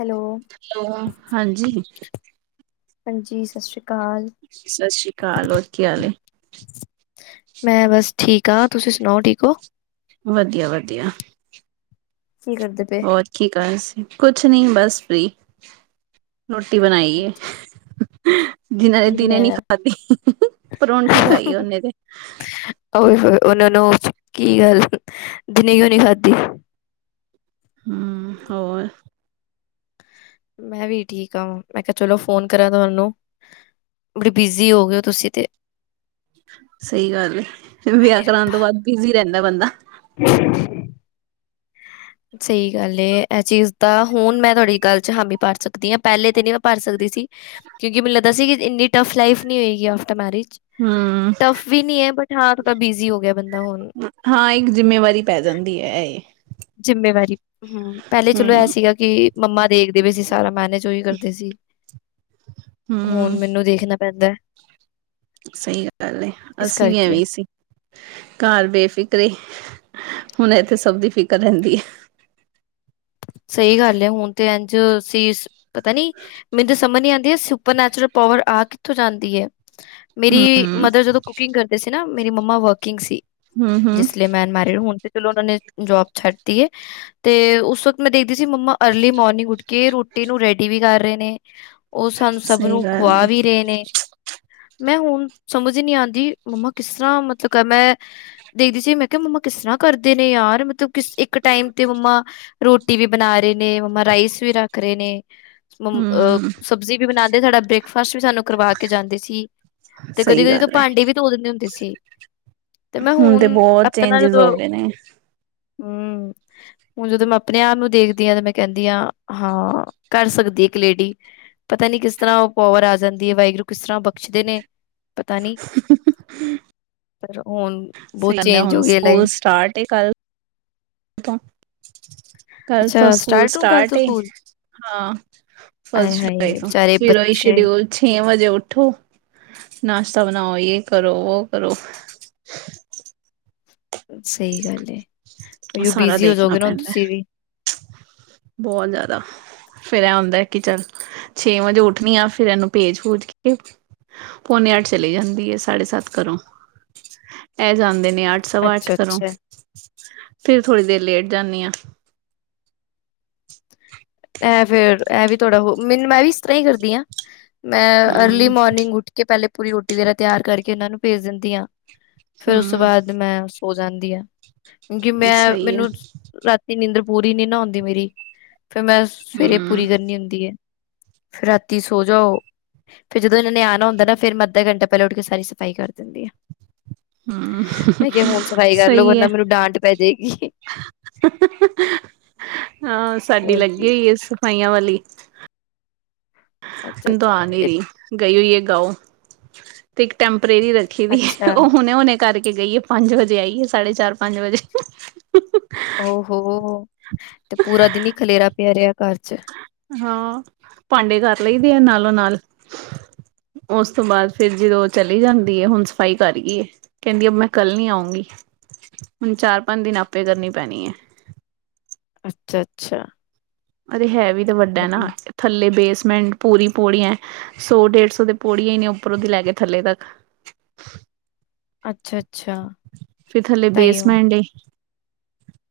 Hello ਹਾਂਜੀ ਹਾਂਜੀ ਸਤਿ ਸ਼੍ਰੀ ਅਕਾਲ ਸਤਿ ਸ੍ਰੀ ਅਕਾਲ ਹੋਰ ਕੀ ਹਾਲ ਏ ਮੈਂ ਬਸ ਠੀਕ ਹਾ ਤੁਸੀਂ ਸੁਣਾਓ ਠੀਕ ਹੋ? ਵਧੀਆ ਵਧੀਆ ਕੀ ਕਰਦੇ ਪਏ ਹੋਰ ਕੀ ਕਰ ਰਹੇ ਸੀ ਕੁਛ ਨੀਂ ਬਸ ਫ੍ਰੀ ਰੋਟੀ ਬਣਾਈ ਏ। ਅੱਛਾ, ਜਿਨਾਂ ਨੇ ਕੀ ਦਿਨੇ ਨੀ ਬਣਾਇਆ ਖਾਧੀ ਪਰੌਂਠੀ ਖਾਈ ਉਹਨੇ ਤੇ ਓਏ ਹੋਏ ਉਹਨਾਂ ਨੂੰ ਕੀ ਗੱਲ ਦਿਨੇ ਕਿਉ ਨੀ ਖਾਧੀ। ਹਮ ਹੋਰ ਮੈਂ ਵੀ ਠੀਕ ਆਾਂ ਮੈਂ ਕਿਹਾ ਚਲੋ ਫੋਨ ਕਰਾਂ ਤੁਹਾਨੂੰ ਬੜੀ ਬਿਜ਼ੀ ਹੋ ਗਏ ਹੋ ਤੁਸੀਂ ਤੇ ਸਹੀ ਗੱਲ ਏ ਵਿਆਹ ਕਰਾਉਣ ਤੋਂ ਬਾਅਦ ਬਿਜੀੀ ਰਹਿੰਦਾ ਬੰਦਾ। ਹਮ [inaudible] ਹ [inaudible] ਸਹੀ ਗੱਲ ਇਹ ਚੀਜ਼ ਤਾਂ ਹੁਣ ਮੈਂ ਤੁਹਾਡੀ ਗੱਲ ਚ ਹਾਮੀ ਭਰ ਸਕਦੀ ਆ ਪਹਿਲੇ ਤੇ ਨਹੀਂੀ ਮੈਂ ਭਰ ਸਕਦੀ ਸੀ। ਕਿਉਂਕਿ ਮੈਨੂੰ ਲੱਗਦਾ ਸੀ ਕਿ ਇੰਨੀ ਟਫ ਲਾਈਫ ਨਹੀਂੀ ਹੋਏਗੀ ਆਫਟਰ ਮੈਰਿਜ। ਹਮ ਟਫ ਵੀ ਨਹੀਂੀ ਏ ਬਟ ਹਾਂ ਥੋੜ੍ਹਾ ਬਿਜੀੀ ਹੋ ਗਿਆ ਬੰਦਾ ਹੁਣ ਹਾਂ ਇੱਕ ਜਿੰਮੇਵਾਰੀ ਪੈ ਜਾਂਦੀ ਏ ਇਹ ਐ। ਜਿੰਮੇਵਾਰੀ ਹਮ ਪਹਿਲੇ ਚਲੋ ਹਮ ਇਹ ਸੀਗਾ ਕਿ ਮੰਮਾ ਦੇਖਦੇ ਵੀ ਸੀ ਸਾਰਾ ਮੈਨੇਜ ਉਹੀ ਕਰਦੇ ਸੀ ਹਮ ਹੁਣ ਮੈਨੂੰ ਦੇਖਣਾ ਪੈਂਦਾ ਸਹੀ ਗੱਲ ਹੈ ਇਸ ਅੱਸੀਂ ਵੀ ਕਰਕੇ ਐਵੇੀ ਸੀ। ਘਰ ਬੇਫਿਕਰੇ ਹੁਣ ਇਥੇ ਸਭ ਦੀ ਫਿਕਰ ਰਹਿੰਦੀ ਏ। ਸਹੀ ਗੱਲ ਹੈ ਹੁਣ ਤੇ ਇੰਝ ਸੀ ਪਤਾ ਨੀ ਮੈਨੂੰ ਸਮਝ ਨੀ ਆਉਂਦੀ ਏ ਸੁਪਰਨੈਚੁਰਲ ਪਾਵਰ ਆਹ ਕਿੱਥੋਂ ਜਾਂਦੀ ਏ। ਹੈ ਮੇਰੀ ਹਮ ਮਦਰ ਜਦੋਂ ਕੁਕਿੰਗ ਕਰਦੇ ਸੀ ਨਾ ਮੇਰੀ ਮੰਮਾ ਵਰਕਿੰਗ ਸੀ। ਹਮ ਹਮ ਜਿਸ ਲਈ ਮੈ ਅਨਮੇਰਿਡ ਹੁਣ ਤੇ ਚਲੋ ਉਹਨਾਂ ਨੇ ਜੋਬ ਛੱਡ ਤੀ ਏ ਤੇ ਮੈਂ ਦੇਖਦੀ ਸੀ ਮੰਮਾ ਅਰਲੀ ਮੋਰਨਿੰਗ ਉੱਠ ਕੇ ਰੋਟੀ ਨੂੰ ਰੈਡੀ ਵੀ ਕਰ ਰਹੇ ਨੇ ਉਹ ਸਾਨੂੰ ਸਭ ਸਹੀ ਨੂੰ ਗੱਲ ਏ ਖੁਆ ਵੀ ਰਹੇ ਨੇ। ਮੈਂ ਹੁਣ ਸਮਝ ਹੀ ਨੀ ਆਉਂਦੀ ਮੰਮਾ ਕਿਸ ਤਰ੍ਹਾਂ ਮਤਲਬ ਕ ਮੈਂ ਦੇਖਦੀ ਸੀ, ਮੈਂ ਕਿਹਾ ਮੰਮਾ ਕਿਸ ਤਰ੍ਹਾਂ ਕਰਦੇ ਨੇ ਯਾਰ ਮਤਲਬ ਕਿਸ ਇੱਕ ਟਾਈਮ ਤੇ ਮੰਮਾ ਰੋਟੀ ਵੀ ਬਣਾ ਰਹੇ ਨੇ ਮੰਮਾ ਰਾਈਸ ਵੀ ਰੱਖ ਰਹੇ ਨੇ। ਅਹ ਹਮ ਸਬਜ਼ੀ ਵੀ ਬਣਾਉਂਦੇ ਸਾਡਾ ਬ੍ਰੇਕ ਫਰਸ਼ਟ ਵੀ ਸਾਨੂੰ ਕਰਵਾ ਕੇ ਜਾਂਦੇ ਸੀ, ਤੇ ਕਦੀ ਸਹੀ ਕਦੀ ਤੋਂ ਗੱਲ ਏ ਭਾਂਡੇ ਵੀ ਤੋ ਦਿੰਦੇ ਹੁੰਦੇ ਸੀ। ਤੇ ਮੈਂ ਹੁਣ ਬਹੁਤ ਆਪਣਾ ਚੇਂਜਿਸ ਜਦੋਂ ਹੋ ਗਏ ਨੇ ਹਮ ਹੁਣ ਜਦੋਂ ਮੈਂ ਆਪਣੇ ਆਪ ਨੂੰ ਦੇਖਦੀ ਹਾਂ, ਤੇ ਮੈਂ ਕਹਿੰਦੀ ਹਾਂ ਹਾਂ ਕਰ ਸਕਦੀ ਇੱਕ ਲੇਡੀ। ਪਤਾ ਨੀ ਕਿਸ ਤਰ੍ਹਾਂ ਉਹ ਪਾਵਰ ਆ ਜਾਂਦੀ ਹੈ, ਵਾਹਿਗੁਰੂ ਕਿਸ ਤਰ੍ਹਾਂ ਬਖਸ਼ਦੇ ਨੇ ਪਤਾ ਨੀ। ਬਚੇ ਹੁਣ। ਬਹੁਤ ਕਹਿੰਦੇ ਚੇਂਜ ਹੁਣ ਹੋ ਗਈ ਸਕੂਲ ਲਾਈਫ ਸਟਾਰਟ ਏ ਕੱਲ ਕੱਲ ਤੋਂ ਅੱਛਾ ਸਕੂਲ ਹੁਣ ਕੱਲ ਤੋਂ ਸਟਾਰਟ ਏ। ਸਕੂਲ ਹਾਂ ਆਏ ਫਸ ਫਿਰਈ ਹਾਏ ਤੋ ਵਿਚਾਰੇ ਮੇਰਾ ਵੀ ਬੱਚੇ ਸ਼ੇਡਊਲ ਛੇ ਵਜੇ ਉੱਠੋ ਨਾਸ਼ਤਾ ਬਣਾਓ ਯ ਕਰੋ ਉਹ ਕਰੋ! ਸਹੀ ਗੱਲ ਏ ਆਯੀ ਉਹ ਸਾਰਾ ਬਿਜ਼ੀ ਹੋ ਦੇਖਣਾ ਜਾਓਗੇ ਨਾ ਹੁਣ ਪੈਂਦਾ ਤੁਸੀਂ ਵੀ? ਬਹੁਤ ਜ਼ਿਆਦਾ ਫੇਿਰ ਇਹ ਹੁੰਦਾ ਕਿ ਚੱਲ ਛੇ ਵਜੇ ਉੱਠਣੀ ਆ ਫਿਰ ਇਹਨੂੰ ਭੇਜ ਭੂਜ ਕੇ ਪੋਨੇ ਅਠ ਚਲੀ ਜਾਂਦੀ ਐ ਸਾਢੇ ਸੱਤ ਘਰੋਂ ਇਹ ਜਾਣਦੇ ਨੇ ਅੱਠ ਸਵਾ ਅੱਠ ਅੱਛਾ ਕਰੋਂ ਅੱਛਾ ਫੇਿਰ ਥੋੜ੍ਹੀ ਦੇਰ ਲੇਟ ਜਾਂਦੀ ਆ। ਐਂ ਫੇਰ ਇਹ ਵੀ ਥੋੜਾ ਹੋ ਮੈਨੂੰ ਮੈਂ ਵੀ ਇਸ ਤਰ੍ਹਾਂ ਹੀ ਕਰਦੀ ਹਾਂ। ਮੈਂ ਅਰਲੀ ਹੂੰ ਮੋਰਨਿੰਗ ਉੱਠ ਕੇ ਪਹਿਲੇ ਪੂਰੀ ਰੋਟੀ ਵਗੈਰਾ ਤਿਆਰ ਕਰਕੇ ਇਹਨਾਂ ਨੂੰ ਭੇਜ ਦਿੰਦੀ ਹਾਂ। ਫੇਰ ਉਸ ਤੋਂ ਹੂੰ ਬਾਅਦ ਮੈਂ ਸੋ ਜਾਂਦੀ ਆ, ਕਿਉਂਕਿ ਮੈਂ ਸਹੀ ਹੈ ਮੈਨੂੰ ਰਾਤੀ ਨੀਂਦਰ ਪੂਰੀ ਨੀ ਨਾ ਆਉਂਦੀ ਮੇਰੀ ਫੇਰ ਮੈਂ ਸਵੇਰੇ ਹੂੰ ਪੂਰੀ ਕਰਨੀ ਹੁੰਦੀ ਹੈ, ਫਿਰ ਰਾਤੀ ਸੌ ਜਾਓ। ਫੇ ਜਦੋਂ ਇਹਨਾਂ ਨੇ ਆਉਣਾ ਹੁੰਦਾ ਫਿਰ ਅੱਧਾ ਘੰਟਾ ਪਹਿਲਾਂ ਉਠ ਕੇ ਸਾਰੀ ਸਫ਼ਾਈ ਕਰ ਦਿੰਦੀ ਆ। ਹੂੰ ਮੈਂ ਕਿਹਾ ਹੋੁਣ ਸਫ਼ਾਈ ਕਰ ਲੋ ਸਹੀ ਹੈ ਵਰਨਾ ਮੈਨੂੰ ਡਾਂਟ ਪੈ ਜਾਏਗੀ। ਹਾਂ ਸਾਡੀ ਹੋਰ ਕੀ ਲੱਗੀ ਹੋਈ ਹੈ, ਸਫਾਈਆਂ ਵਾਲੀ। ਹੁਣ ਤੋਂ ਅੱਛਾ-ਅੱਛਾ, ਆ ਨਹੀਂ ਇ ਹੀ ਰਹੀ ਗਈ ਹੋਈਏ ਗਾਓ ਤੇ ਇੱਕ ਟੈਂਪਰੇਰੀ ਰ ਖੇਵੀ ਅੱਛਾ, ਉਹ ਹੁਣੇ, ਹੁਣੇ ਕਰਕੇ ਗਈਏ ਪੰਜ ਵਜੇ ਆਈਏ ਸਾਢੇ ਚਾਰ, ਪੰਜ ਵਜੇ ਹ ਹ ਔ ਹੋ ਤੇ ਪੂਰਾ ਦਿਨ ਹੀ ਖਲੇਰਾ ਪਿਆ ਰਿਹਾ ਘਰ ਚ। ਹਾਂ ਭਾਂਡੇ ਕਰ ਲਈਦੇ ਆ ਨਾਲੋਂ- ਨਾਲ ਉਸ ਤੋਂ ਬਾਅਦ ਫਿਰ ਜਦੋਂ ਚਲੀ ਜਾਂਦੀ ਹੈ ਹੁਣ ਸਫ਼ਾਈ ਕਰ ਗਈ ਏ। ਕਹਿੰਦੀ ਅ ਮੈਂ ਕੱਲ ਨੀ ਆਊਂਗੀ, ਹੁਣ ਚਾਰ, ਪੰਜ ਦਿਨ ਆਪੇ ਕਰਨੀ ਪੈਣੀ ਹੈ। ਅੱਛਾ ਅੱਛਾ ਅਰੇ ਹੈ ਵੀ ਤਾਂ ਵੱਡਾ ਨਾ ਥੱਲੇ ਬੇਸਮੈਂਟ ਪੂਰੀ ਪੌੜੀਯ ਸੌ ਡੇਢ ਸੌ ਤੇ ਪੌੜੀਆਂ ਹੀ ਨੇ ਉੱਪਰੋਂਦੀ ਲੈ ਕੇ ਥੱਲੇ ਤੱਕ। ਅੱਛਾ ਅੱਛਾ ਤਾਈਓ [unintelligible] ੇਨਹੀਂ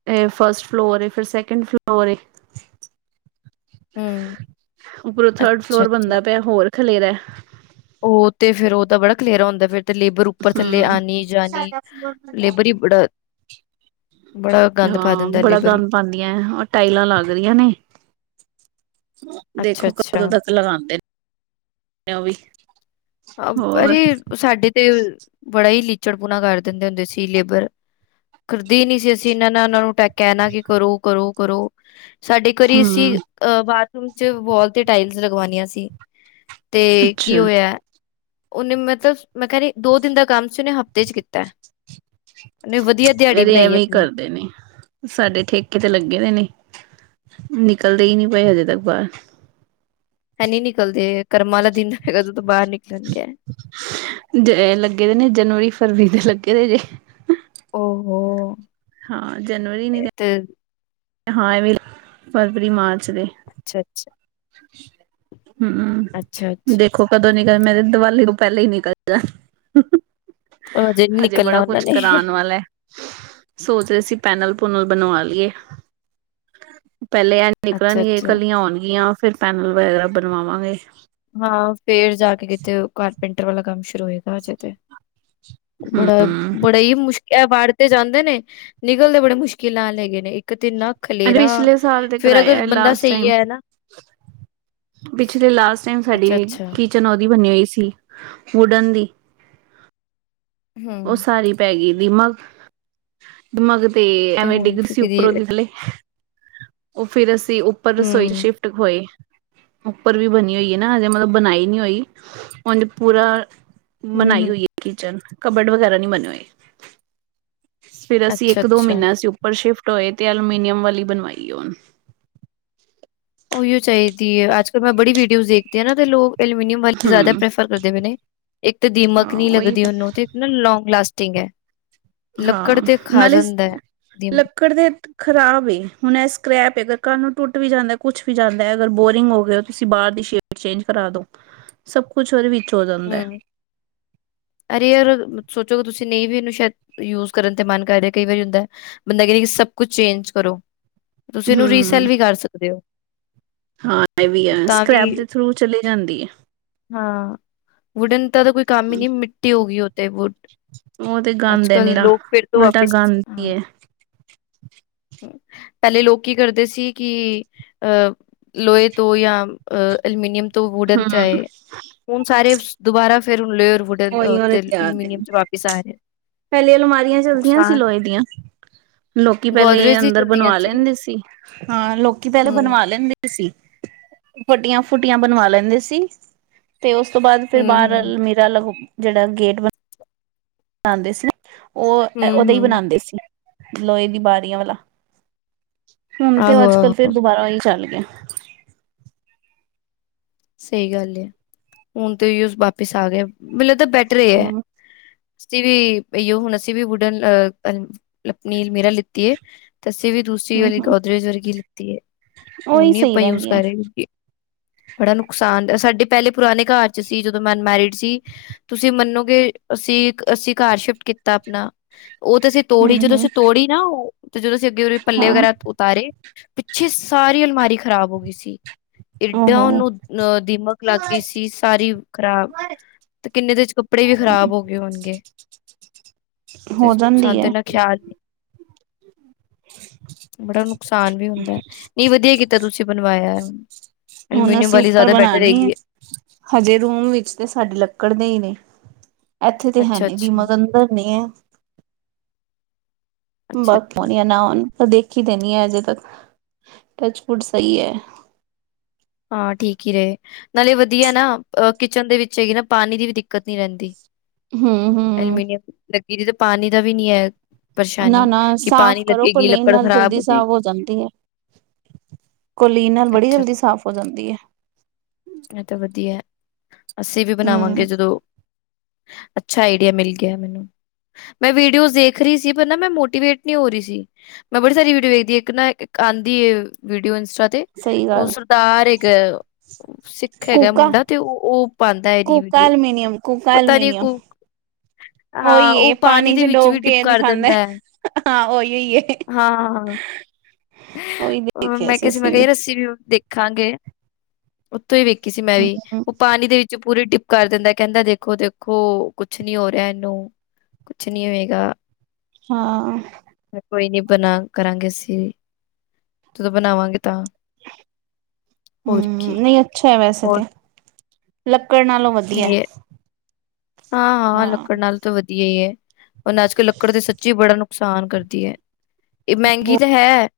ਇਹ ਫਸਟ ਫਲੋਰ ਏ, ਫਿਰ ਸੈਕਿੰਡ ਫਲੋਰ ਏ। ਹੂੰ, ਉਪਰੋਂ ਥਰਡ ਫਲੋਰ ਅੱਛਾ-ਅੱਛਾ। ਬੰਦਾ ਪਿਆ ਹੋਰ ਖਲੇਰਾ ਉਹ ਤੇ ਫੇਰ ਉਹ ਤਾਂ ਬੜਾ ਖਲੇਰਾ ਹੁੰਦਾ ਫਿਰ ਤੇ ਲੇਬਰ ਉੱਪਰ ਥੱਲੇ ਹੂੰ, ਆਣੀ ਜਾਣੀ ਲੇਬਰ ਹੀ ਬੜਾ ਬੜਾ ਗੰਦ ਪਾ ਦਿੰਦਾ ਲੇਬਰੀ। ਪਾਉਂਦੀਆਂ ਉਹ ਟਾਇਲਾਂ ਲੱਗ ਰਹੀਆਂ ਨੇ ਦੇਖੋ ਅੱਛਾ-ਅੱਛਾ। ਕਦੋਂ ਤੱਕ ਲਗਾੰਦੇ ਨੇ। ਉਹ ਵੀ ਹੋਰ ਅਰੇ ਸਾਡੇ ਤੇ ਬੜਾ ਹੀ ਲੀਚੜਪੁਣਾ ਕਰ ਦਿੰਦੇ ਹੁੰਦੇ ਸੀ ਲੇਬਰ। ਕਰਦੀ ਨੀ ਸੀ ਅਸੀਂ ਇਹਨਾਂ ਨੇ ਇਹਨਾਂ ਨੂੰ ਕਹਨਾ ਨਾ ਕਿ ਕਰੋ, ਕਰੋ, ਕਰੋ ਸਾਡੇ ਇੱਕ ਵਾਰੀ ਹੂੰ ਅਸੀਂ ਅਹ ਬਾਥਰੂਮ ਚ ਵਾਲ ਤੇ ਟਾਇਲਸ ਲਗਵਾਾਨੀਆਂ ਸੀ ਤੇ ਅੱਛਾ ਕੀ ਹੋਇਆ ਉਹਨੇ ਮਤਲਬ ਮੈਂ ਕਿਹਾ ਦੋ ਦਿਨ ਦਾ ਕੰਮ ਸੀ ਉਹਨੇ ਹਫਤੇ ਚ ਕੀਤਾ। ਉਹਨੇ ਵਧੀਆ ਦਿਹਾੜੀ ਬਣਾਈ। ਦੇਣੀ ਸਾਡੇ ਠੇਕੇ ਤੇ ਲੱਗੇ ਨੇ ਨੇ। ਨਿਕਲਦੇ ਹੀ ਨਹੀਂ ਪਏ ਹਜੇ ਤੱਕ ਬਾਹਰ। ਹੈਨੀ ਨਿਕਲਦੇ। ਕਰਮਾਂ ਵਾਲਾ ਦਿਨ ਹੋਏਗਾ, ਜਦੋਂ ਤੋਂੋਂ ਬਾਹਰ ਨਿਕਲਣਗੇ। ਜ ਲੱਗੇ ਦੇ ਨੇ ।ਜਨਵਰੀ, ਫਰਵਰੀ ਦੇ ਲੱਗੇ ਦੇ ਜੇ। ਓਹੋ।। ਹਾਂ ਜਨਵਰੀ ਨ ਅਤੇ ਹਾਂ ਵੀ ।ਫਰਵਰੀ ਮਾਰਚ ਦੇ। ਅੱਛਾ ਅੱਛਾ! ! ਹਮ! ਅੱਛਾ ਅੱਛਾ ! ਦੇਖ ਖੋ ਕਦੋਂ ਨੀਕਲ ।ਮੇਰੇ ਦੀਵਾਲੀ ਤੋਂ ਪਹਿਲਾਂ ਹੀ ਨਿਕਲਦਾ। ਉਹ ਨੀ ਹਜੇ ਨਿਕਲਣਾ ਬੜਾ ਉਹਨਾਂ ਕੁਛ ਨੇ ਕਰਾਉਣ ਵਾਲਾ ਹੈ। ਸੋਚ ਰਹੇ ਸੀ ਪੈਨਲ ਪੂਨਲ ਬਣਵਾ ਲਈਏ। ਪਹਿਲੇ ਐ ਅੱਛਾ ਨਿਕਲਣਗੇ ਅੱਛਾ ਕੱਲੀਆਂ ਹੋਣਗੀਆਂ ਫਿਰ ਪੈਨਲ ਵਗੈਰਾ ਬਣਵਾਵਾਂਗੇ। ਹਾਂ ਫੇਰ ਜਾ ਕੇ ਕਿਤੇ ਕਾਰਪੈਂਟਰ ਵਾਲਾ ਕੰਮ ਸ਼ੁਰੂ ਹੋਏਗਾ ਹਜੇ ਤੇ। ਬੜਾ, ਹਮ ਬੜਾ ਹੀ ਮੁਸ਼ ਇਹ ਵੜ ਤੇ ਜਾਂਦੇ ਨੇ ਨਿਕਲਦੇ ਬੜੇ ਮੁਸ਼ਕਿਲ ਨਾਲ ਹੈਗੇ ਨੇ ਇੱਕ ਤੇ ਈੰਨਾ ਅਰੇ ਖਲੇਰਾ ਪਿਛਲੇ ਸਾਲ ਤੇ ਫੇਰ ਅਗਰ ਕਰਾਇਆ ਬੰਦਾ ਲਾਸਟ ਸਹੀ ਟਾਈਮ ਹੈ ਨਾ ਪਿਛਲੇ ਲਾਸਟ ਟਾਈਮ ਸਾਡੀ ਅੱਛਾ ਅੱਛਾ ਕੀ ਚਨੌ ਦੀ ਬਣੀ ਹੋਈ ਸੀ। ਵੁਡਨ ਦੀ। ਉਹ ਹਮ ਸਾਰੀ ਪੈ ਗਈ ਦੀਮਗ। ਦਿਮਾਗ ਤੇ ਐਵੇਂ ਹੁਣ ਡਿੱਗ ਰੀ ਫਿਰ ਸੀ ਕਿਦੀ ਉੱਪਰੋਂਦੇ ਥਲੇ। ਉਹ ਫੇਿਰ ਅਸੀਂ ਉ ਪਰ ਰਸੋਈ ਹਮ ਸ਼ਿਫਟ ਹੋਏ। ਉੱਪਰ ਵੀ ਬਣੀ ਹੋਈ ਹੈ ਨਾ । ਹਜੇ ਮਤਲਬ ਬਣਾਈ ਨੀ ਹੋਈ ।ਉਂਜ ਪੂਰਾ ਹਮ ਬਨਾਈ ਹਮ ਹੋਈ ਹੈ ਕਿਚਨ। ਕਬਡ ਵਗੈਰਾ ਨਹੀਂੀ ਬਣੇ ਹੋਏ। ਫਿਰ ਅਸੀਂ ਅੱਛਾ ਇੱਕ ਦੋ ਅੱਛਾ ਮਹੀਨਾ ਅਸੀਂ ਉੱਪਰ ਸ਼ਿਫਟ ਹੋਏ, ਤੇ ਅਲਮੀਨੀਅਮ ਵਾਲੀ ਬਣਵਾਈ ਹੁਣ । ਉਹੀਓ ਚਾਹੀਦੀ ਹੈ ।ਅੱਜ ਕੱਲ੍ਹ ਮੈਂ ਬੜੀ ਵੀਡੀਓਜ਼ ਦੇਖਦੀ ਆ ਨਾ, ਤੇ ਲੋਕ ਅਲਮਮੀਨੀਅਮ ਵਾਲੇ ਜ਼ਿਆਦਾ ਹੂੰ ਪ੍ਰੈਫਰ ਕਰਦੇ ਨੇ । ਇੱਕ ਤਾਂ ਦੀਮਕ ਹਾਂ ਨੀ ਉਹੀ ਲੱਗਦੀ ਉਹਨੂੰ ਤੇ ਨਾ ਲੌਗ ਲਾਸਟਿੰਗ ਹੈ। ਲੱਕੜ ਤੇ ਖਾ ਜਾਂਦਾ ਦੀਮਕ । ਕਰਦੇ ਖ਼ਰਾਬ ਏ ।ਹੁਣ ਇਹ ਸਕ੍ਰੈਪ ਏ ।ਅਗਰ ਕਲ ਨੂੰ ਟੁੱਟ ਵੀ ਜਾਂਦਾ। ਕੁੱਛ ਵੀ ਜਾਂਦਾ ।ਅਗਰ ਬੋਰਿੰਗ ਹੋ ਗਏ ਹੋ ਤੁਸੀਂ ।ਬਾਹਰ ਦੀ ਸ਼ੇਪ ਐਕਸਚੇਂਜ ਕਰਾ ਦਿਉ। ।।। ਸਭ ਕੁਛ ਉਹਦੇ ਵਿੱਚ ਹੋ ਜਾਂਦਾ। ਅਰੇ ਯਾਰ, ਸੋਚੋਗੇ ਤੁਸੀਂ ਨਹੀਂ ਵੀ ਇਹਨੂੰ ਸ਼ਾਇਦ ਯੂਜ ਕਰਨ ਤੇ ਮਨ ਕਰਦੇ ।ਕਈ ਵਾਰੀ ਹੁੰਦਾ ਬੰਦਾ ਕਹਿੰਦੇ ਕਿ, ਸਭ ਕੁਛ ਚੇਂਜ ਕਰੋ। ਤੁਸੀਂ ਇਹਨੂੰ ਹੂੰ ਰੀਸੈਲ ਵੀ ਕਰ ਸਕਦੇ ਹੋ। ਹਾਂ ਇਹ ਵੀ ਹੈ। ਤਾਂ ਵੀ ਸਕ੍ਰੈਪ ਦੇ ਥਰੂ ਚਲੀ ਜਾਂਦੀ ਹੈ। ਹਾਂ! ! ਵੁੱਡਨ ਦਾ ਤਾਂ ਕੋਈ ਕੰਮ ਹੀ ਨਹੀਂ ਮਿੱਟੀ ਹੋ ਗਈ ਉਹ ਤੇ, ਵੁੱਡ। ਉਹ ਤੇ ਅੱਜ ਗੰਦ ਏ ਕਲ ਨਿਰਾ ਲੋਕ ਫਿਰ ਤੋਂ ਉਲਟਾ ਵਾਪਿਸ, ਗੰਦ ਈ ਹਾਂ! ਏ ! ਪਹਿਲੇ ਲੋਕ ਕੀ ਕਰਦੇ ਸੀ? ਕਿ, ਅਹ ਲੋਹੇ ਤੋਂ ਯਾਂ ਅਲਮੀਨੀਅਮ ਤੋਂ, ਵੂਡਨ ਹੂੰ ਚਾਹੇ ਸਾਰੇ ਦੁਬਾਰਾ ਫਿਰਰ ਵੁਡਨ ਉਹੀ ਉਹਨੇ ਤਿਆਰ ਹੈ ਅਲੂਮੀਨੀਅਮ ਚ ਵਾਪਿਸ ਆ ਰਹੇ। ਪਹਿਲੇ ਅਲਮਾਰੀਆਂ ਚਲਦੀਆਂ ਸੀ ਨੁਕਸਾਨ ਲੋਹੇ ਦੀਆਂ। ਲੋਕੀ ਪਹਿਲੇ ਗੋਦਰੇਜ ਦੀ ਅੰਦਰ ਚਲਦੀਆਂ ਬਣਵਾ ਲੈਂਦੇ ਸੀ ।ਹਾਂ, ਲੋਕੀ ਪਹਿਲੇ ਹੂੰ ਬਣਵਾ ਲੈਂਦੇ ਸੀ। ਫੱਟੀਆਂ ਫੁਟੀਆਂ ਬਣਵਾ ਲੈਂਦੇ ਸੀ। ਤੇ ਉਸ ਤੋਂ ਬਾਅਦ ਫਿਰ ਹੂੰ ਹੂੰ ਬਾਹਰਲ ਮੀਰਾ ਲ ਜਿਹੜਾ ਗੇਟ ਬ ਬਣਾਉਂਦੇ ਸੀ। ਉਹ, ਹੂੰ ਉਹਦੇ ਹੀ ਹੂੰ ਬਣਾਉਂਦੇ ਸੀ ।ਲੋਹੇ ਦੀ ਬਾਰੀਆਂ ਵਾਲਾ। ਹੁਣ ਤੇ ਅੱਜ ਆਹੋ-ਆਹੋ ਕੱਲ ਫਿਰ ਦੁਬਾਰਾਹੀ ਚੱਲ ਗਿਆ। ਸਹੀ ਗੱਲ ਹੈ ।ਹੁਣ ਤੇ ਵਾਪਿਸ ਆ ਗਯਾ । ਮੈਨੂੰੱ ਤਾਂ ਬੈਟਰ ਇਹ ਹੈ। ਹਮ ਅਸੀਂ ਵੀ ਇਓ, ਹੁਣ ਅਸੀਂ ਵੀ ਵੁਢਣ ਅਹ ਲਪਨੀ ਅਲਮੀਰਾ ਲਿੱਤੀ ਏ। ਤੇ ਅਸੀਂ ਵੀ ਦੂਸਰੀ ਹਮ ਵਾਲੀ ਹਮ ਗੋਦਰਰੇਜ ਵਰਗੀ ਲਿੱਤੀ ਏ। ਹੁਣ ਉਹੀ ਨੀ ਸਹੀ ਅਪਾਂ ਯੂਜ ਰਹਿੰਦੀ ਹੈ ਕਰ ਰਹੇ ਬੜਾ ਨੁਕਸਾਨ, ਸਾਡੇ ਪਹਿਲੇ ਪੁਰਾਣੇ ਘਰ ਚ ਸੀ ਜਦੋਂ ਮੈਂ ਅਨਮੈਰਿਡ ਸੀ। ਤੁਸੀਂ ਮੰਨੋਗੇ ਅਸੀਂ, ਅਸੀਂ ਘਰ ਸ਼ਿਫਟ ਕੀਤਾ ਆਪਣਾ ਉਹ ਤੇ ਅਸੀਂ ਤੋੜੀ, ਹਮ ਜਦੋਂ ਹਮ ਅਸੀਂ ਤੋੜੀ ਨਾ ਉਹ ਤੇ ਜਦੋਂ ਅਸੀਂ ਅੱਗੇ ਉਦੇ ਪੱਲੇ ਹਾਂ ਵਗੈਰਾ ਉਤਾਰੇ ਪਿੱਛੇ ਸਾਰੀ ਅਲਮਾਰੀ ਖਰਾਬ ਹੋ ਗਈ ਸੀ। ਏਡਾਂ ਉਹੋ ਉਹਨੂੰ ਅ ਦੀਮਕ ਲੱਗ ਗਈ ਸੀ ਸਾਰੀ ਖਰਾਬ ਤੇ ਕਿੰਨੇ ਦੇ ਇਚ ਕੱਪੜੇ ਵੀ ਖਰਾਬ ਹੋ ਗਏ ਹੋਣਗੇ। ਹੋ ਜਾਂਦੀ ਸ਼ਾਨੁ ਹੈ ਤੇ ਇਨਾ ਖਿਆਲ ਬੜਾ ਨੁਕਸਾਨ ਵੀ ਹੁੰਦੈ, ਨਹੀਂ ਵਧੀਆ ਈ ਕੀਤਾ ਤੁਸੀਂ ਬਣਵਾਇਐ। ਹੁਣ ਅਸੀਂ ਉੱਪਰ ਬਣਾਣੀ ਏ ।ਹਜੇ ਰੂਮ ਵਿੱਚ ਤੇ ਸਾਡੇ ਲੱਕੜ ਦੇ ਹੀ ਨੇ। ਇੱਥੇ ਤੇ ਅੱਛਾ ਹੈਨੀੀ ਅੱਛਾ ਦੀਮਕ ।ਅੰਦਰ ਨੀ ਹੈ। ਅੱਛਾ ਬਾਕ ਅੱਛਾ ਹੋਣ ਜਾਂ ਨਾ ਹੋਣ ।ਪਰ ਦੇਖੀ ਤੇ ਨਹੀਂ ਹੈ ਅਜੇ ਤੱਕ। ਟਚਵੁਡ ਸਹੀ ਹੈ। ਹਾਂ ਠੀਕ ਹੀ ਰਹੇ ।ਨਾਲੇ ਵਧੀਆ ਨਾ ਅ, ਕਿਚਨ ਦੇ ਵਿੱਚ ਹੈਗੀ ਨਾ ਪਾਣੀ ਦੀ ਵੀ ਦਿੱਕਤ ਨੀ ਰਹਿੰਦੀ। ਹੂੰ ਹੂੰ ਐਲਮੀਨੀਅਮ ਲੱਗੀ ਰਹੇ ।ਤੇ ਪਾਣੀ ਦਾ ਵੀ ਨਹੀਂੀ ਹੈ। ਨਾ ਪਰੇਸ਼ਾਨੀ ਨਾ ਕਿ ਸਾਫ਼ ਪਾਣੀ ਕਰੋ ਲੱਗੇਗੀ ਕਲੇਨ ਲੱਕੜ ਨਾਲ। ਖ਼ਰਾਬ ਜਲਦੀ ਜਾਏਗੀ ਸਾਫ਼ ਹੋ ਜਾਂਦੀ ਹੈ। ਕੋਲੀਨ ਨਾਲ ਬੜੀ ਅੱਛਾ ਜਲਦੀ ਅੱਛਾ ਸਾਫ਼ ਹੋ ਜਾਂਦੀ ਏ। ਇਹ ਤਾਂ ਵਧੀਐ ਅਸੀਂ ਵੀ ਬਣਾਵਾਂਗੇ ਹੂੰ ਜਦੋਂ ਅੱਛਾ ਆਈਡੀਆ ਮਿਲ ਗਿਆ ਮੈਨੂੰ। ਮੈਂ ਵੀਡੀਓਜ਼ ਦੇਖ ਰਹੀ ਸੀ, ਪਰ ਨਾ ਮੈਂ ਮੋਟੀਵੇਟ ਨਹੀਂ ਹੋ ਰਹੀ ਸੀ। ਮੈਂ ਬੜੀ ਸਾਰੀ ਵੀਡੀਓ ਵੇਖਦੀ ਇੱਕ ਨਾ ਇੱਕ ਆਂਦੀ ਏ ਵੀਡੀਓ ਇੰਸਟਾ ਤੇ ਸਹੀ ਉਹ ਗੱਲ ਸਰਦਾਰ ਇੱਕ ਸਿੱਖ ਹੈਗਾ ਕੂਕਾ ਮੁੰਡਾ ਤੇ ਉਹ, ਉਹ ਪਾਉਂਦਾ ਇਹਦੀ ਕੂਕਾ ਵੀਡੀਔ। ਅਲਮੀਨੀਅਮ ਕੂਕਾ ਪਤਾ ਨੀ ਅਲਮੀਨੀਅਮ ਕੋ ਹਾਂ ਉਹੀ ਏ ਉਹ ਪਾਣੀ ਦੇ ਚ ਵਿੱਚ ਵੀ ਡੋਬ ਡਿਪ ਕੇ ਕਰ ਦਿਖਾਂਦਾ ਦੇਂਦੈ। ਹਾਂ ਉਹੀਔ ਈ ਏ। ਉਹੀ ਦੇਖਿਆ ਮੈਂ ਕਿਹਾ ਸੀ, ਮੈਂ ਅਸੀਂ ਕਿਹਾ ਰੱਸੀ ਵੀ ਦੇਖ ਰਖਾਂਗੇ, ਉੱਥੋਂ ਹੀ ਵੇਖੀ ਸੀ ਮੈਂ ਵੀ ਹੂੰ ਉਹ ਪਾਣੀ ਦੇ ਵਿੱਚ ਵਿੱਚ ਪੂਰੀ ਟਿਪ ਕਰ ਦਿੰਦਾ ਕਹਿੰਦਾ ਦੇਖੋ ਦੇਖੋ ਕੁਛ ਨੀ ਹੋ ਰਿਹਾ ਇਹਨੂੰ ਕੁਛ ਨਹੀਂ ਹੋਏਗਾ। ਹਾਂ। ਕੋਈ ਨੀ ਬਣਾ ਕਰਾਂਗੇ ਅਸੀਂ ਵੀ। ਜਦੋਂ ਬਣਾਵਾਂਗੇ ਤਾਂ, ਹੋਰ ਹੂੰ ਕੀ। ਨਹੀਂ ਅੱਛਾ ਹੈ ਵੈਸੇ ਔਰ ਤੇ ਲੱਕੜ ਨਾਲੋਂ ਵਧੀਐ। ਹਾਂ, ਹਾਂ ਲੱਕੜ ਨਾਲੇ ਤਾਂ ਵਧੀਆ ਹੀ ਏ। ਹੁਣ ਅੱਜ ਕੱਲ ਲੱਕੜ ਦੀ ਸੱਚੀ ਬੜਨ ਨੂੰ ਨੁਕਸਾਨ ਕਰਦੀ ਏ, ਇਹ ਮਹਿੰਗੀ ਤਾਂ ਹੈ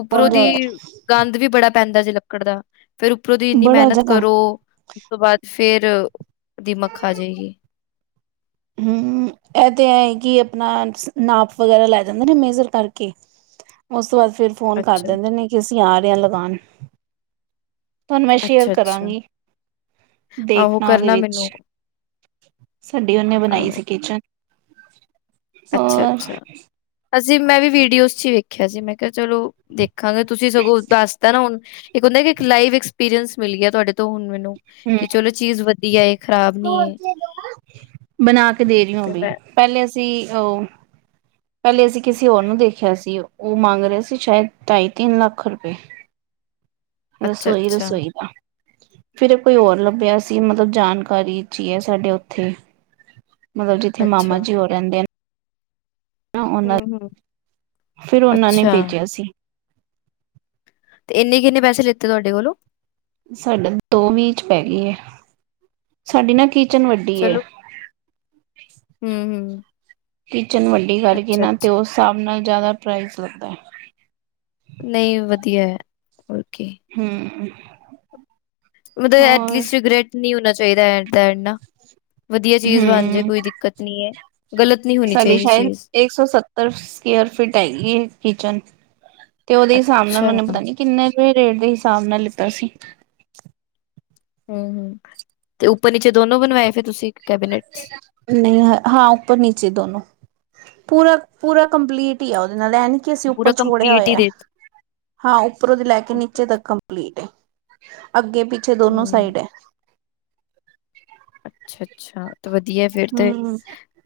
ਉਪਰੋਂ ਜ਼ਿਆਦਾ ਦੀ ਗੰਦ ਵੀ ਬੜਾ ਪੈਂਦਾ ਜੇ ਲੱਕੜ ਦਾ, ਫਿਰ ਉੱਪਰੋਂ ਦੀ ਇੰਨੀ ਬੜਾ ਮਿਹਨਤ ਜ਼ਿਆਦਾ ਕਰੋ ਉਸ ਤੋਂ ਬਾਅਦ ਫੇਰ ਦੀਮਕ ਖਾ ਜਾਏਗੀ। ਹਮ ਇਹ ਤੇ ਐ ਕਿ ਆਪਣਾ ਨਾਪ ਵਗੈਰਾ ਲੈ ਜਾਂਦੇ ਨੇ ਮੇਜਰ ਕਰਕੇ ਉਸ ਤੋਂ ਬਾਅਦ ਫਿਰ ਫੋਨ ਕਰ ਅੱਛਾ, ਦਿੰਦੇ ਨੇ ਕਿ ਅਸੀਂ ਆ ਰਹੇ ਹਾਂ ਲਗਾਨ। ਤੁਹਾਨੂੰ ਮੈਂ ਸ਼ੇਅਰ ਅੱਛਾ-ਅੱਛਾ। ਕਰਾਂਗੀ, ਆਹੋ ਦੇਖਣਾ ਉਹਦੇ ਕਰਨਾ ਵਿੱਚ ਮੈਨੂੰ ਸਾਡੀ ਉਹਨੇ ਬਣਾਈ ਸੀ ਕਿਚਨ ਅੱਛਾ, ਹੋਰ ਅੱਛਾ ਅਸੀਂ ਮੈਂ ਵੀ ਵੀਡੀਓਜ਼ ਚ ਵੇਖੀ ਦੇਖਿਆ ਸੀ, ਮੈਂ ਕਿਹਾ ਚਲੋ ਦੇਖਾਂਗੇ ਤੁਸੀਂ ਸਗੋਂ ਦੱਸਤਾ ਨਾ ਹੁਣ ਇਕ ਹੁੰਦਾ ਇੱਕ ਲਾਈਵ ਐਕਸਪੀਰੀਅੰਸ ਮਿਲ ਗਿਆ ਤੁਹਾਡੇ ਤੋਂ ਹੁਣ ਮੈਨੂੰ। ਹੂੰ ਕਿ ਚਲੋ ਚੀਜ਼ ਵਧੀਆ ਏ ਖ਼ਰਾਬ ਨੀ ਏ। ਬਣਾ ਕੇ ਦੇ ਰਹੀ ਹੋ ਫਿਰ ਵੀ ਮੈਂ ਪਹਿਲੇ ਅਸੀਂ ਉਹ ਪਹਿਲੇ ਅਸੀਂ ਕਿਸੇ ਹੋਰ ਨੂੰ ਦੇਖਿਆ ਸੀ। ਉਹ ਮੰਗ ਰਹੇ ਸੀ ਸ਼ਾਇਦ ਢਾਈ ਤਿੰਨ ਲੱਖ ਰੁਪਏ ਅੱਛਾ, ਰਸੋਈ ਅੱਛਾ, ਰਸੋਈ ਦਾ। ਫਿਰ ਕੋਈ ਹੋਰ ਲੱਭਿਆ ਸੀ, ਮਤਲਬ ਜਾਣਕਾਰੀ ਚੀ ਹੈ। ਸਾਡੇ ਉੱਥੇ [inaudible] ਮਤਲਬ ਜਿੱਥੇ ਮਾਮਾ ਅੱਛਾ। ਜੀ ਉਹ ਰਹਿੰਦੇ ਨੇ ਨਾ ਉਹਨਾਂ, ਹੂੰ, ਹੂੰ, ਫਿਰ ਉਹਨਾਂ ਨੇ ਅੱਛਾ ਭੇਜਿਆ ਸੀ। ਤੇ ਇੰਨੇ ਕਿੰਨੇ ਪੈਸੇ ਲਤੇ ਤੁਹਾਡੇ ਕੋਲੋਂ? ਸਾਡਾ ਦੋਵੀਂਚ ਪੈ ਗਈ ਹੈ ।ਸਾਡੀ ਨਾ ਕੀਚ ਚਲੋ ਹਮ ਹਮ। ਕਿਚਨ ਵੱਡੀ ਕਰਕੇਿ ਨਾ ਅਤੇ ਉਸ ਹਿਸਾਬ ਨਾਲ ਜ਼ਿਆਦਾ ਪ੍ਰਾਈਜ਼ ਲੱਗਦਾ ਹੈ। ਨਹੀਂ ਵਧੀਆ ਹੈ ਹੋਰ ਕੀ। ਹਮ ਮਤਲਬ ਹੋਰ ਐਟਲੀਸਟ ਰਿਗਰੈਟ ਨਹੀਂ ਹੋਣਾ ਚਾਹੀਦਾ ਐਡ ਦਾ ਐ। ਵਧੀਆ ਚੀਜ਼ ਬਣ ਜਾੇ ਕੋਈ ਦਿੱਕਤ ਨੀ ਹੈ। ਗਲਤ ਨਹੀਂ। ਸਾਡੀੇ ਸ਼ਾਇਦ ਇੱਕ ਸੌ ਸੱਤਰ ਸਕਿਅਰ ਫਿਟ ਹੈਗੀ ਏ ਕਿਚਨ ਤੇ ਉਹਦੇ ਹਿਸਾਬ ਨਾਲ ਅੱਛਾ ਉਹਨੇ ਪਤਾ ਹੂੰ, ਨੀ ਕਿੰਨੇ ਕੁ ਰੇਟ ਦੇ ਹਿਸਾਬ ਨਾਲ ਲਿੱਤਾ ਸੀ। ਹਮ, ਹਮ ਤੇ ਉੱਪਰ ਨੀਚੇ ਦੋਨੋ ਬਣਵਾਏ ਫਿਰ ਤੁਸੀਂ ਇੱਕ ਕੈਬਨਿਟ ਨਹੀਂ ਹਾਂ ਉੱਪਰ ਨੀਚੇ ਦੋਨੋ ਪੂਰਾ, ਪੂਰਾ ਕੰਪਲੀਟ ਹੀ ਆ ਉਹਦੇ ਨਾਲ ਐ ਨੀ ਕੀ ਅਸੀਂ ਪੂਰਾ ਉੱਪਰ ਛੋੜਿਆ ਕੰਪਲੀਟ ਹੀ ਹੋਇਐ। ਦੇ ਹਾਂ ਉੱਪਰੋਂ ਦੀ ਲੈ ਕੇ ਨੀਚੇ ਤੱਕ ਕੰਪਲੀਟ ਏ। ਅੱਗੇ ਪਿੱਛੇ ਦੋਨੋ ਹੂੰ ਸਾਈਡ ਹੈ। ਅੱਛਾ ਅੱਛਾ ਤੇ ਵਧੀਆ ਫਿਰ ਤੇ, ਹਮ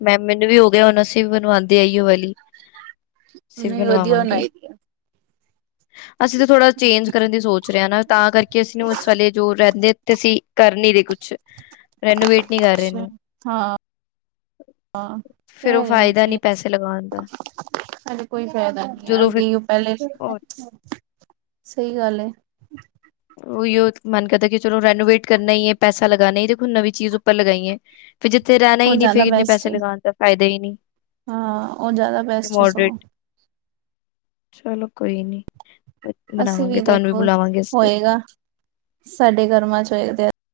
ਮੈਂ ਮੈਨੂੰ ਵੀ ਹੋ ਗਿਆ ਹੁਣ ਅਸੀਂ ਵੀ ਮਨੂੰਵਾਉਂਦੇ ਏਹਿਔ ਵਾਲੀ। ਅਸੀਂ ਵੀ ਨਈ ਵਦਿਆ । ਬਣਵਾਵਾਂਗੇ ਅਸੀਂ ਤਾਂ ਥੋੜਾ ਚੇਂਜ ਕਰਨ ਦੀ ਸੋਚ ਰਹੇਾਂ ਨਾ ਤਾਂ ਕਰਕੇ ਅਸੀਂ ਨੂੰ ਇਸ ਵੇਲੇ ਜੋ ਰਹਿੰਦੇਥ ਅਸੀਂ ਕਰ। ਮੇਰੇ ਕੁਛ। ਰੈਨੂੰ ਵੇਟ ਨੀ ਕਰ ਰਹੇ ਅੱਛਾ ਏਹਨੂੰ। ਹਾਂ ਹਾਂ ਫੇਰ ਉਹ ਕੇਹ ਰਹੇ ਫਾਇਦਾ ਨੇ। ਨੀ ਪੈਸੇ ਲਗਾਉਣ ਦਾ ਚੱਲ ਕੋਈ ਫਾਇਦਾ ਨੀ ਜਦੋਂ ਫਿਰ ਅੱਗੇ ਉਹ ਪਹਿਲੇ। ਉਹ ਸਹੀ ਗੱਲ ਏ। ਉਹੀਓ ਮਨ ਕਰਦਾ ਕਿ ਚਲੋ ਰੈਨੋਵੇਟ ਕਰਨਾ ਹੀ ਹੈ ਪੈਸਾ ਲਗਾਉਣਾ ਹੀ ਦੇਖੋ ਨਵੀਂ ਚੀਜ਼ ਉੱਪਰ ਲਗਾਈ ਹੈ। ਫਿਰ ਜਿੱਥੇ ਰਹਿਣਾ ਉਹ ਹੀ ਨਹੀਂ ਫਿਰ ਜ਼ਿਆਦਾ ਇੰਨੇ ਬੈਸਟ ਪੈਸੇ ਹੈ ਲਗਾਉਣ ਦਾ ਫਾਇਦਾ ਹੀ ਨਹੀਂ। ਹਾਂ ਉਹ ਜ਼ਿਆਦਾ ਤੇ ਬੈਸਟ ਹੈ ਮੋਡਰੇਟ ਸਗੋਂ। ਚਲੋ ਕੋਈ ਨੀ। ਬ- ਅਸੀਂ ਵੀ ਬਣਾਵਾਂਗੇ ਤੁਹਾਨੂੰ ਦੇਖੋ ਬੁਲਾਵਾਂਗੇ ਅਸੀਂ। ਹੋਏਗਾ ਸਾਡੇ ਕਰਮਾਂ ਚ ਹੋਏ।